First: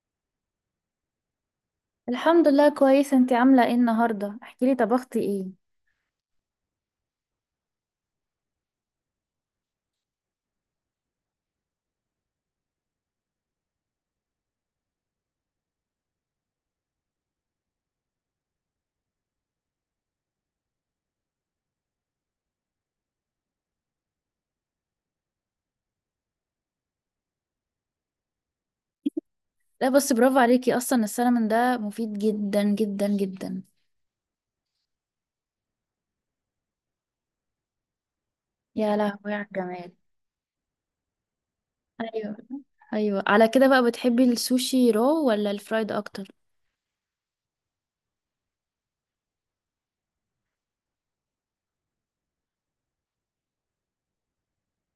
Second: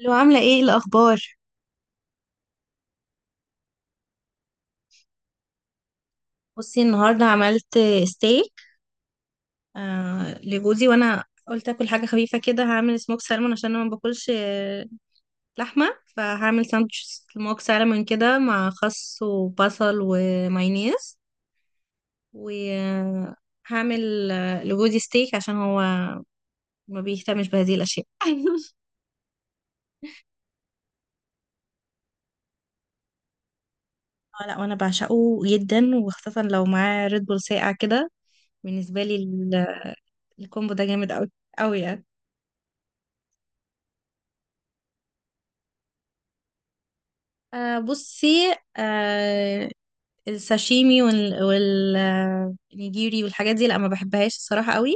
لو عاملة ايه الأخبار؟ الحمد لله كويسة. انتي عاملة ايه النهاردة؟ احكيلي طبختي ايه؟ بصي، النهاردة عملت ستيك لجوزي، وأنا قلت أكل حاجة خفيفة كده، هعمل سموك سالمون عشان أنا ما باكلش لحمة، فهعمل ساندوتش سموك سالمون كده مع خس وبصل ومايونيز. وهعمل لجوزي ستيك عشان هو ما بيهتمش بهذه الأشياء. لا بس برافو عليكي، اصلا السلمون ده مفيد جدا جدا جدا. لا، وأنا بعشقه جدا، وخاصة لو معاه ريد بول ساقع كده. يا بالنسبة لي لهوي على الجمال. الكومبو ده جامد أوي، أوي يعني. ايوه ايوه، على كده بقى بتحبي السوشي رو ولا الفرايد اكتر؟ بصي، الساشيمي والنيجيري والحاجات دي، لا، ما بحبهاش الصراحة قوي.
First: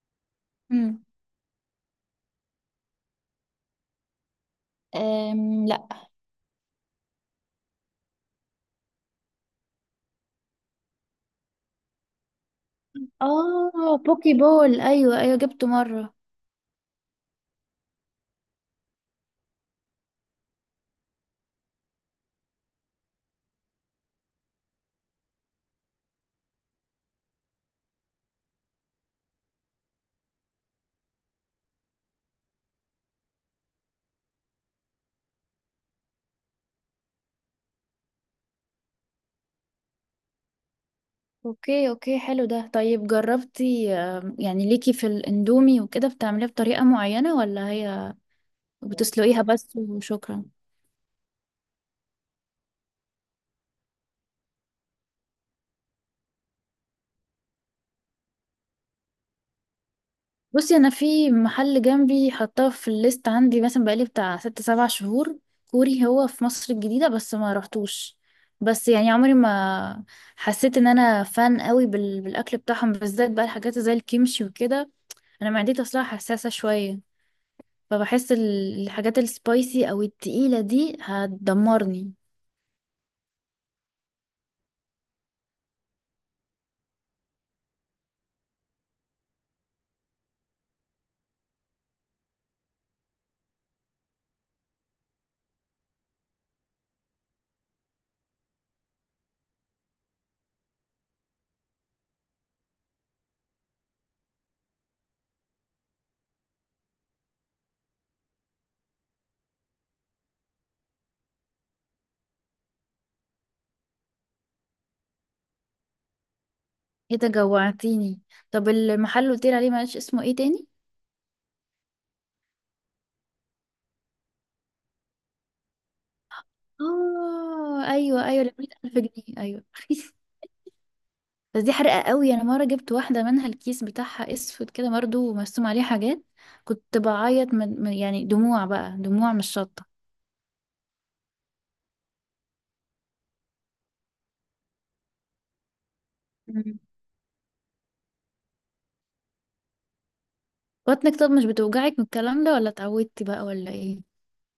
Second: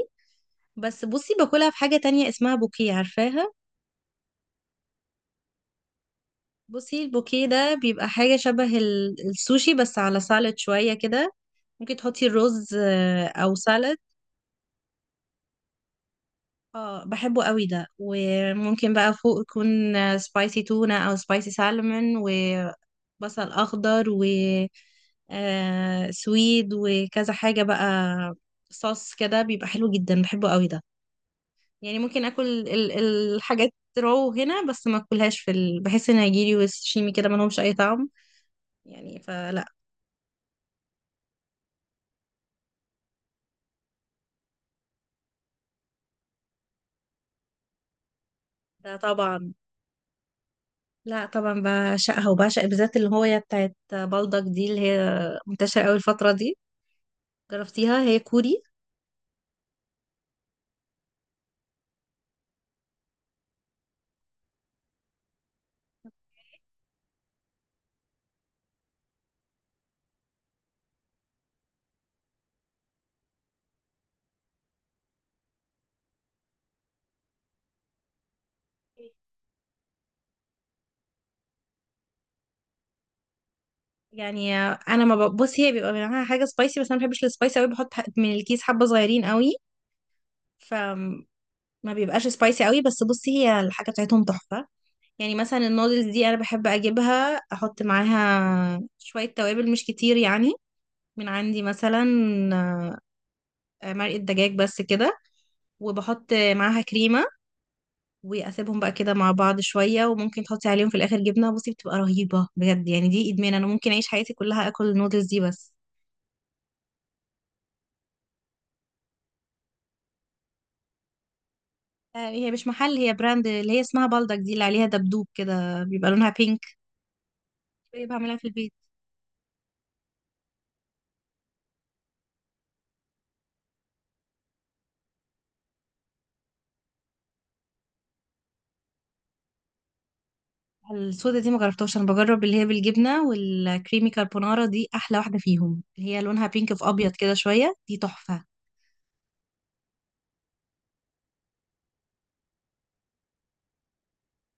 بس امم. بصي، باكلها في حاجة تانية اسمها بوكيه، عارفاها؟ لا. بصي، البوكيه ده بيبقى حاجة شبه السوشي، بس على سالاد شوية كده. ممكن تحطي الرز، أو سالاد. اه، بوكي بول، ايوه ايوه جبته مرة. اه، بحبه قوي ده. وممكن بقى فوق يكون سبايسي تونة او سبايسي سالمون وبصل اخضر و سويد، وكذا حاجة بقى، صوص كده بيبقى حلو جدا، بحبه قوي ده. يعني ممكن اكل الحاجات رو هنا، بس ما اكلهاش في بحس ان هيجيلي وشيمي كده، ما لهمش اي طعم يعني، فلا. اوكي اوكي، حلو ده. طيب جربتي، يعني ليكي في الاندومي وكده بتعمليه بطريقة معينة، ولا هي ده بتسلقيها طبعا. بس وشكرا؟ لا طبعا، بعشقها، وبعشق بالذات اللي هو هي بتاعت بلدك دي، اللي هي منتشرة قوي الفترة دي. جربتيها؟ هي كوري. بصي، انا في محل جنبي حطاه في الليست عندي مثلا بقالي بتاع ست سبع شهور، كوري، هو في مصر الجديدة بس ما رحتوش. بس يعني عمري ما حسيت ان انا فان قوي بالاكل بتاعهم، بالذات بقى الحاجات زي الكيمشي وكده. انا معدتي اصلا حساسة شوية، فبحس الحاجات السبايسي او التقيلة دي هتدمرني. يعني انا ما ب- بص، هي بيبقى معاها حاجه سبايسي، بس انا ما بحبش السبايسي قوي، بحط من الكيس حبه صغيرين قوي، فما بيبقاش سبايسي قوي. بس بصي، هي الحاجه بتاعتهم تحفه يعني. مثلا النودلز دي انا بحب اجيبها، احط معاها شويه توابل مش كتير يعني، من عندي مثلا مرقه دجاج، بس كده. وبحط معاها كريمه، واسيبهم بقى كده مع بعض شويه. وممكن تحطي عليهم في الاخر جبنه، بصي، بتبقى رهيبه بجد يعني. دي ادمان، انا ممكن اعيش حياتي كلها اكل النودلز دي بس. ايه ده جوعتيني. طب المحل اللي قلت عليه معلش اسمه ايه تاني؟ هي مش محل، هي براند اللي هي اسمها بلدك دي، اللي عليها دبدوب كده، بيبقى لونها بينك. اه هي ايوه بعملها في ايوه، البيت. 100,000 جنيه، ايوه بس دي حرقة قوي، انا مرة جبت واحدة منها، الكيس بتاعها اسود كده برضه ومرسوم عليه حاجات، كنت بعيط يعني دموع بقى، دموع مش شطة. السودة دي ما جربتهاش. انا بجرب اللي هي بالجبنه والكريمي كاربونارا، دي احلى واحده فيهم، اللي هي لونها بينك مم. في ابيض كده شويه، دي تحفه. بطنك طب مش بتوجعك من الكلام ده ولا اتعودتي بقى ولا ايه؟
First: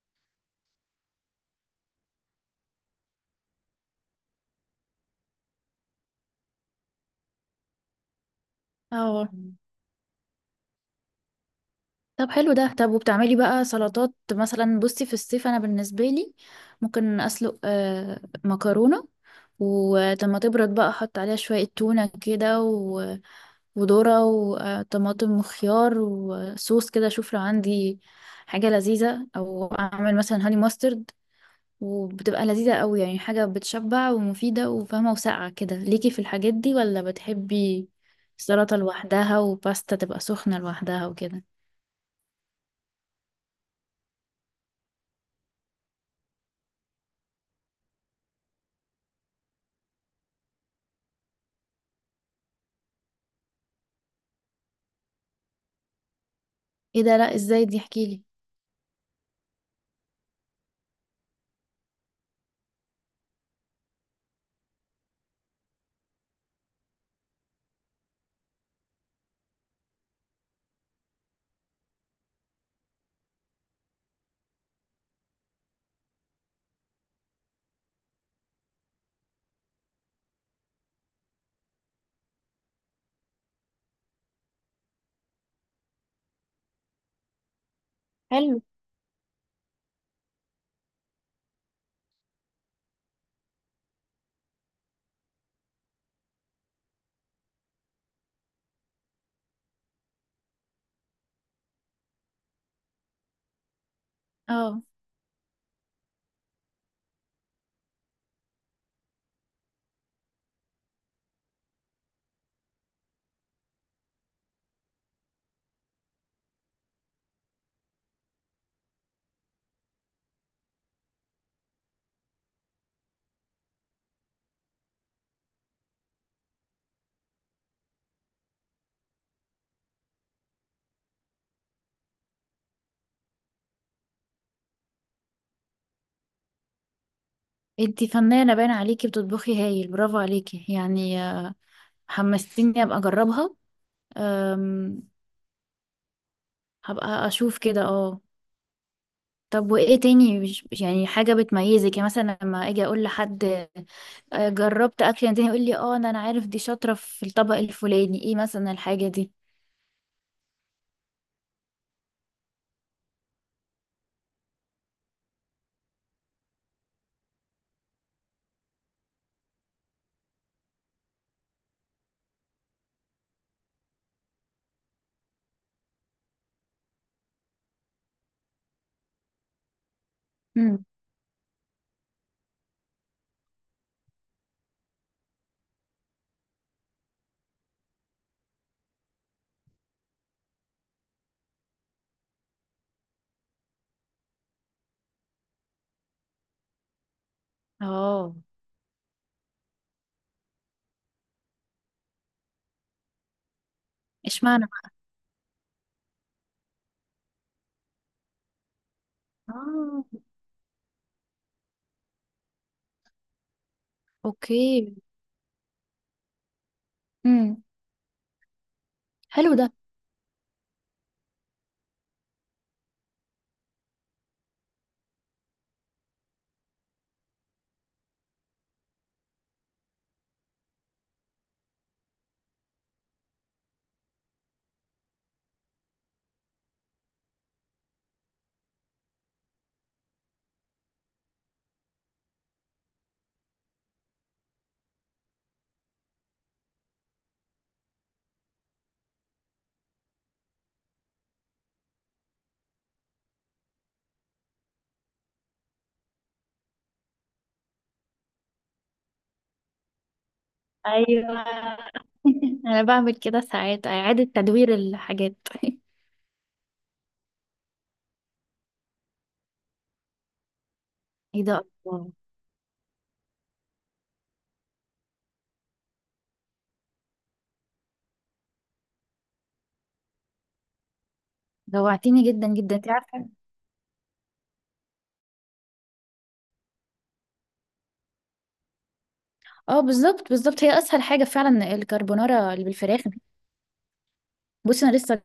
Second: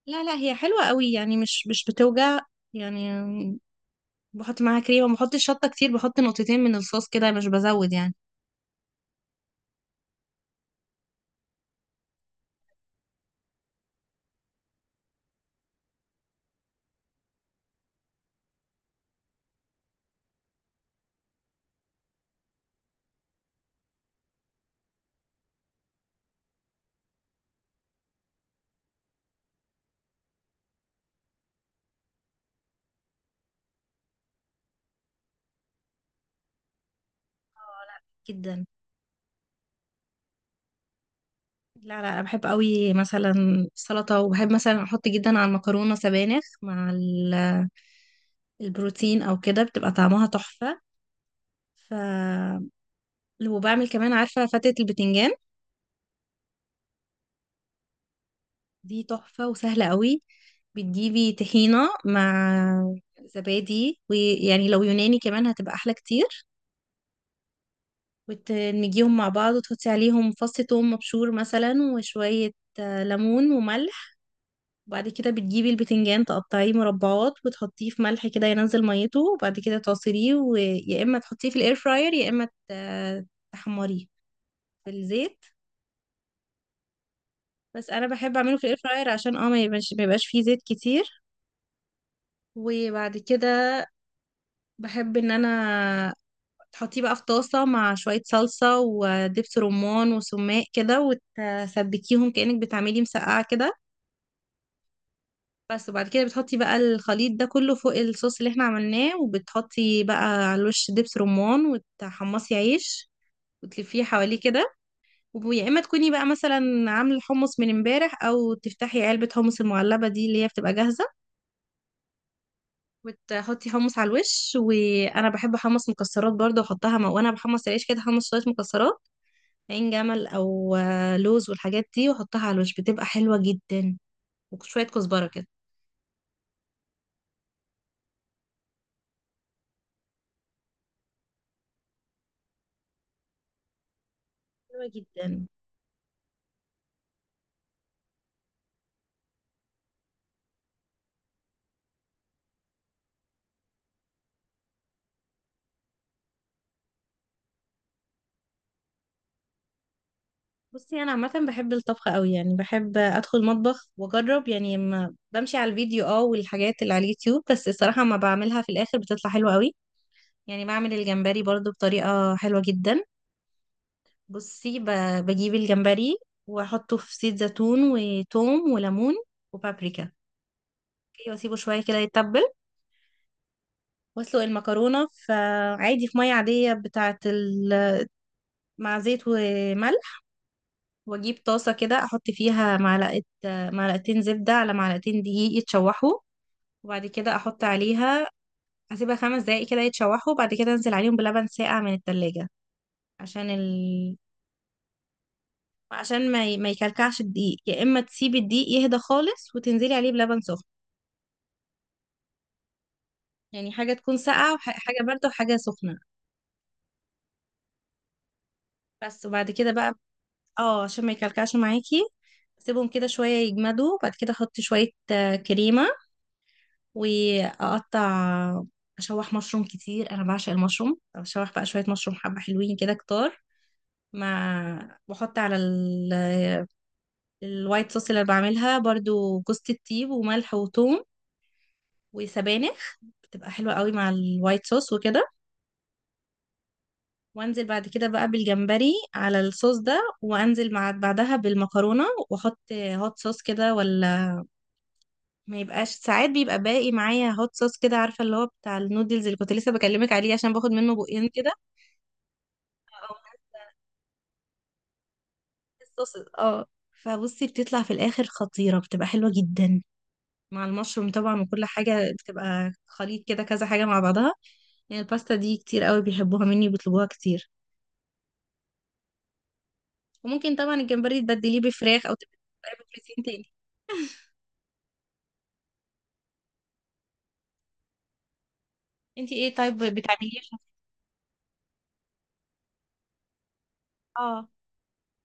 لا لا، هي حلوه قوي يعني، مش بتوجع يعني. بحط معاها كريمه، ما بحطش شطه كتير، بحط نقطتين من الصوص كده، مش بزود يعني. اه. طب حلو ده. طب وبتعملي بقى سلطات مثلا؟ بصي في الصيف انا بالنسبه لي ممكن اسلق مكرونه، ولما تبرد بقى احط عليها شويه تونه كده وذرة وطماطم وخيار وصوص كده، اشوف لو عندي حاجة لذيذة، او اعمل مثلا هاني ماسترد، وبتبقى لذيذة قوي يعني، حاجة بتشبع ومفيدة وفاهمة وساقعة. كده ليكي في الحاجات دي، ولا اه. بتحبي لا. جدا. سلطة لوحدها وباستا تبقى سخنة لوحدها وكده؟ لا لا، انا بحب قوي مثلا السلطه. وبحب مثلا احط جدا على المكرونه سبانخ مع البروتين او كده، بتبقى طعمها تحفه. ف وبعمل كمان، عارفه فتة البتنجان؟ ايه ده، لا ازاي دي؟ احكيلي. دي تحفه وسهله قوي. بتجيبي طحينه مع زبادي، ويعني لو يوناني كمان هتبقى احلى كتير، وتدمجيهم مع بعض، وتحطي عليهم فص ثوم مبشور مثلا، وشويه ليمون وملح. وبعد كده بتجيبي البتنجان، تقطعيه مربعات وتحطيه في ملح كده، ينزل ميته، وبعد كده تعصريه، ويا اما تحطيه في الاير فراير، يا اما تحمريه في الزيت. بس انا بحب اعمله حلو، في الاير فراير، عشان ما يبقاش فيه زيت كتير. وبعد كده بحب ان انا تحطيه بقى في طاسة مع شوية صلصة ودبس رمان وسماق كده، وتسبكيهم كأنك بتعملي مسقعة كده. اه. بس، وبعد كده بتحطي بقى الخليط ده كله فوق الصوص اللي احنا عملناه، وبتحطي بقى على الوش دبس رمان، وتحمصي عيش وتلفيه حواليه كده. ويا اما تكوني بقى مثلا عامله الحمص من امبارح، او تفتحي علبه حمص المعلبه دي اللي هي بتبقى جاهزه، وتحطي حمص على الوش. وانا بحب احمص مكسرات برضه، احطها مع-، وانا بحمص العيش كده، احمص شويه مكسرات، عين جمل او لوز والحاجات دي، واحطها على الوش، بتبقى حلوه جدا، وشويه كزبره كده. انتي فنانة باين عليكي، بتطبخي هايل، برافو عليكي يعني. حمستيني ابقى اجربها. حلوه أم، جدا. هبقى اشوف كده، اه. طب وايه تاني، مش يعني حاجة بتميزك؟ يعني مثلا لما اجي اقول لحد، جربت اكل يعني، تاني يقول لي اه انا عارف دي شاطرة في الطبق الفلاني، ايه مثلا الحاجة دي؟ بصي، انا عامه بحب الطبخ قوي يعني، بحب ادخل مطبخ واجرب يعني. ما بمشي على الفيديو والحاجات اللي على اليوتيوب، بس الصراحه ما بعملها في الاخر بتطلع حلوه قوي. يعني بعمل الجمبري برضو بطريقه حلوه جدا. بصي، بجيب الجمبري واحطه في زيت زيتون وتوم وليمون وبابريكا. امم. اوكي، واسيبه شويه كده يتبل، واسلق المكرونه في، عادي، في ميه عاديه مع زيت وملح. واجيب طاسه كده، احط فيها معلقه، معلقتين زبده على معلقتين دقيق يتشوحوا، وبعد كده احط عليها، اه. اسيبها 5 دقايق كده يتشوحوا، وبعد كده انزل عليهم بلبن ساقع من التلاجة، عشان اشمعنى بقى؟ عشان ما يكلكعش الدقيق. يا اما تسيبي الدقيق يهدى خالص وتنزلي اه. عليه بلبن سخن، يعني حاجه تكون ساقعه اوكي. وحاجه بارده وحاجه سخنه، امم. بس. وبعد حلو ده. كده بقى، اه عشان ما يكلكعش معاكي، سيبهم كده شويه يجمدوا، وبعد كده احط شويه كريمه واقطع، اشوح مشروم كتير، انا بعشق المشروم، اشوح بقى شويه مشروم حبه حلوين كده كتار. مع بحط على الوايت صوص اللي أنا بعملها برضو، جوز الطيب وملح وثوم وسبانخ، بتبقى حلوه قوي مع الوايت صوص وكده. وانزل بعد كده بقى بالجمبري على الصوص ده، وانزل مع بعدها بالمكرونه، واحط هوت صوص كده، ولا ما يبقاش. ساعات بيبقى باقي معايا هوت صوص كده، عارفه اللي هو بتاع النودلز اللي كنت لسه بكلمك عليه، عشان باخد منه بقين ايوه كده، انا او بعمل كده تحت ساعات، اعادة تدوير الحاجات الصوص فبصي، بتطلع في الاخر خطيره، بتبقى حلوه جدا مع المشروم طبعا، ايه وكل ده، حاجه الله. بتبقى خليط كده كذا حاجه مع بعضها. يعني الباستا دي كتير قوي بيحبوها مني وبيطلبوها كتير. وممكن طبعا الجمبري تبدليه بفراخ او جوعتيني جدا جدا تبدليه انت بروتين عارفة. تاني. انتي ايه طيب اه بالظبط بتعمليه عشان-؟ بالظبط، هي اسهل حاجة فعلا الكربونارا اللي بالفراخ. اه. بصي انا لسه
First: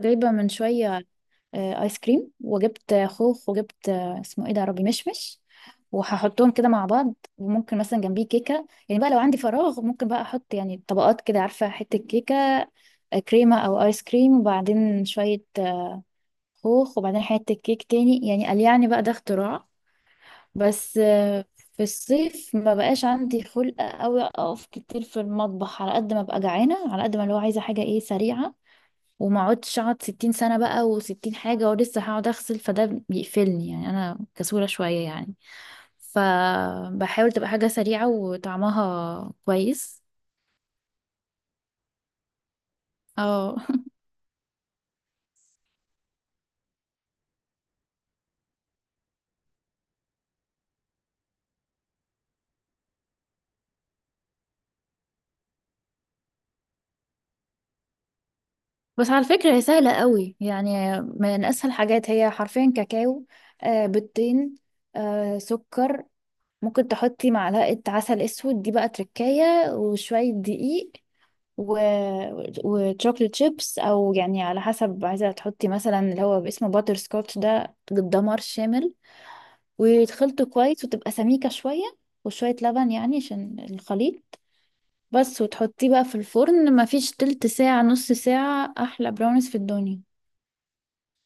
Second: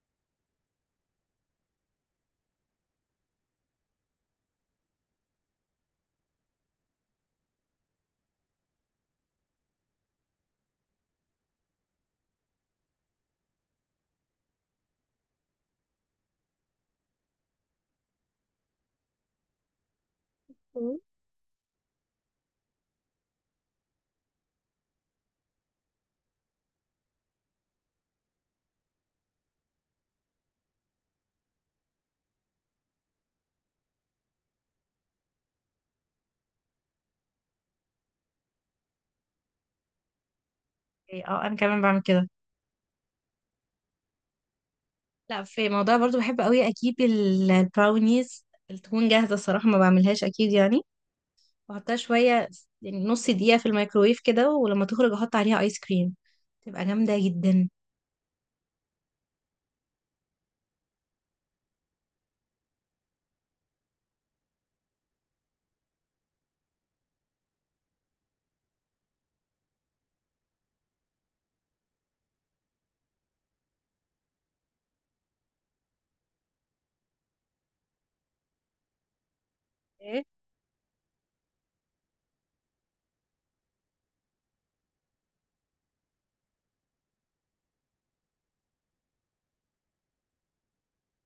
جايبة من شوية ايس كريم، وجبت خوخ، وجبت، اسمه ايه ده يا ربي، مشمش. وهحطهم كده مع بعض، وممكن مثلا جنبيه كيكه، يعني بقى لو عندي فراغ ممكن بقى احط يعني طبقات كده، عارفه، حته كيكه، كريمه او ايس كريم، وبعدين شويه خوخ، وبعدين حته كيك تاني، يعني قال يعني بقى ده اختراع. بس في الصيف ما بقاش عندي خلق قوي اقف كتير في المطبخ، على قد ما ببقى جعانه، على قد ما اللي هو عايزه حاجه ايه، سريعه، وما اقعدش اقعد 60 سنة بقى و60 حاجة ولسه هقعد اغسل، فده بيقفلني، يعني انا كسولة شوية يعني، فبحاول تبقى حاجة سريعة وطعمها كويس. إيه، انا كمان بعمل كده. اه لا، في موضوع برضو بحب قوي اجيب البراونيز التكون جاهزه، الصراحه ما بعملهاش اكيد يعني، واحطها شوية يعني نص دقيقة في الميكروويف كده، ولما تخرج احط عليها ايس كريم، تبقى جامدة جدا. بس على فكرة هي سهلة قوي يعني، من اسهل حاجات، هي حرفيا كاكاو، بيضتين، سكر، ممكن تحطي معلقة عسل اسود دي بقى تركاية، وشوية دقيق، و... وتشوكلت شيبس، او يعني على حسب عايزه تحطي، مثلا اللي هو باسمه باتر سكوتش ده دمار شامل، ايه، وتخلطه كويس وتبقى سميكه شويه، وشويه لبن يعني عشان الخليط، بس، وتحطيه بقى في الفرن ما فيش تلت ساعه نص ساعه، احلى براونيز في الدنيا.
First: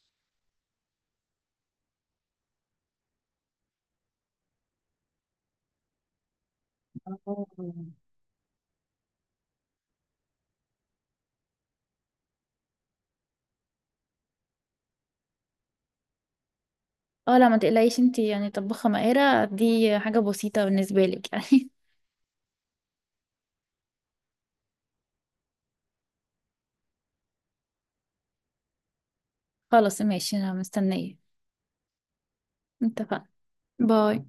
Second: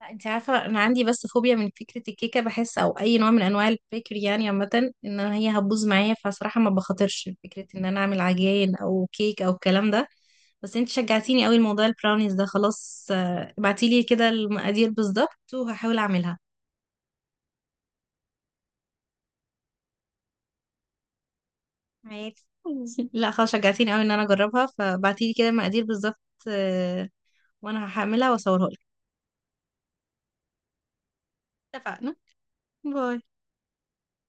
لا، انت عارفة، انا عندي بس فوبيا من فكرة الكيكة، بحس او اي نوع من انواع البيكري يعني عامة، ان أنا هي هتبوظ معايا، فصراحة ما بخاطرش آه. فكرة ان انا اعمل عجين او كيك او الكلام ده. بس انت شجعتيني قوي، الموضوع البراونيز ده خلاص، ابعتيلي كده المقادير بالظبط وهحاول اعملها اه لا ما تقلقيش انتي يعني طباخه ماهره، دي حاجه بسيطه بالنسبه لك يعني. معاك. لا خلاص، شجعتيني قوي ان انا اجربها، فبعتيلي كده المقادير بالظبط، آه، وانا هعملها واصورها. خلاص ماشي انا مستنيه. اتفقنا. باي. اتفقنا. باي.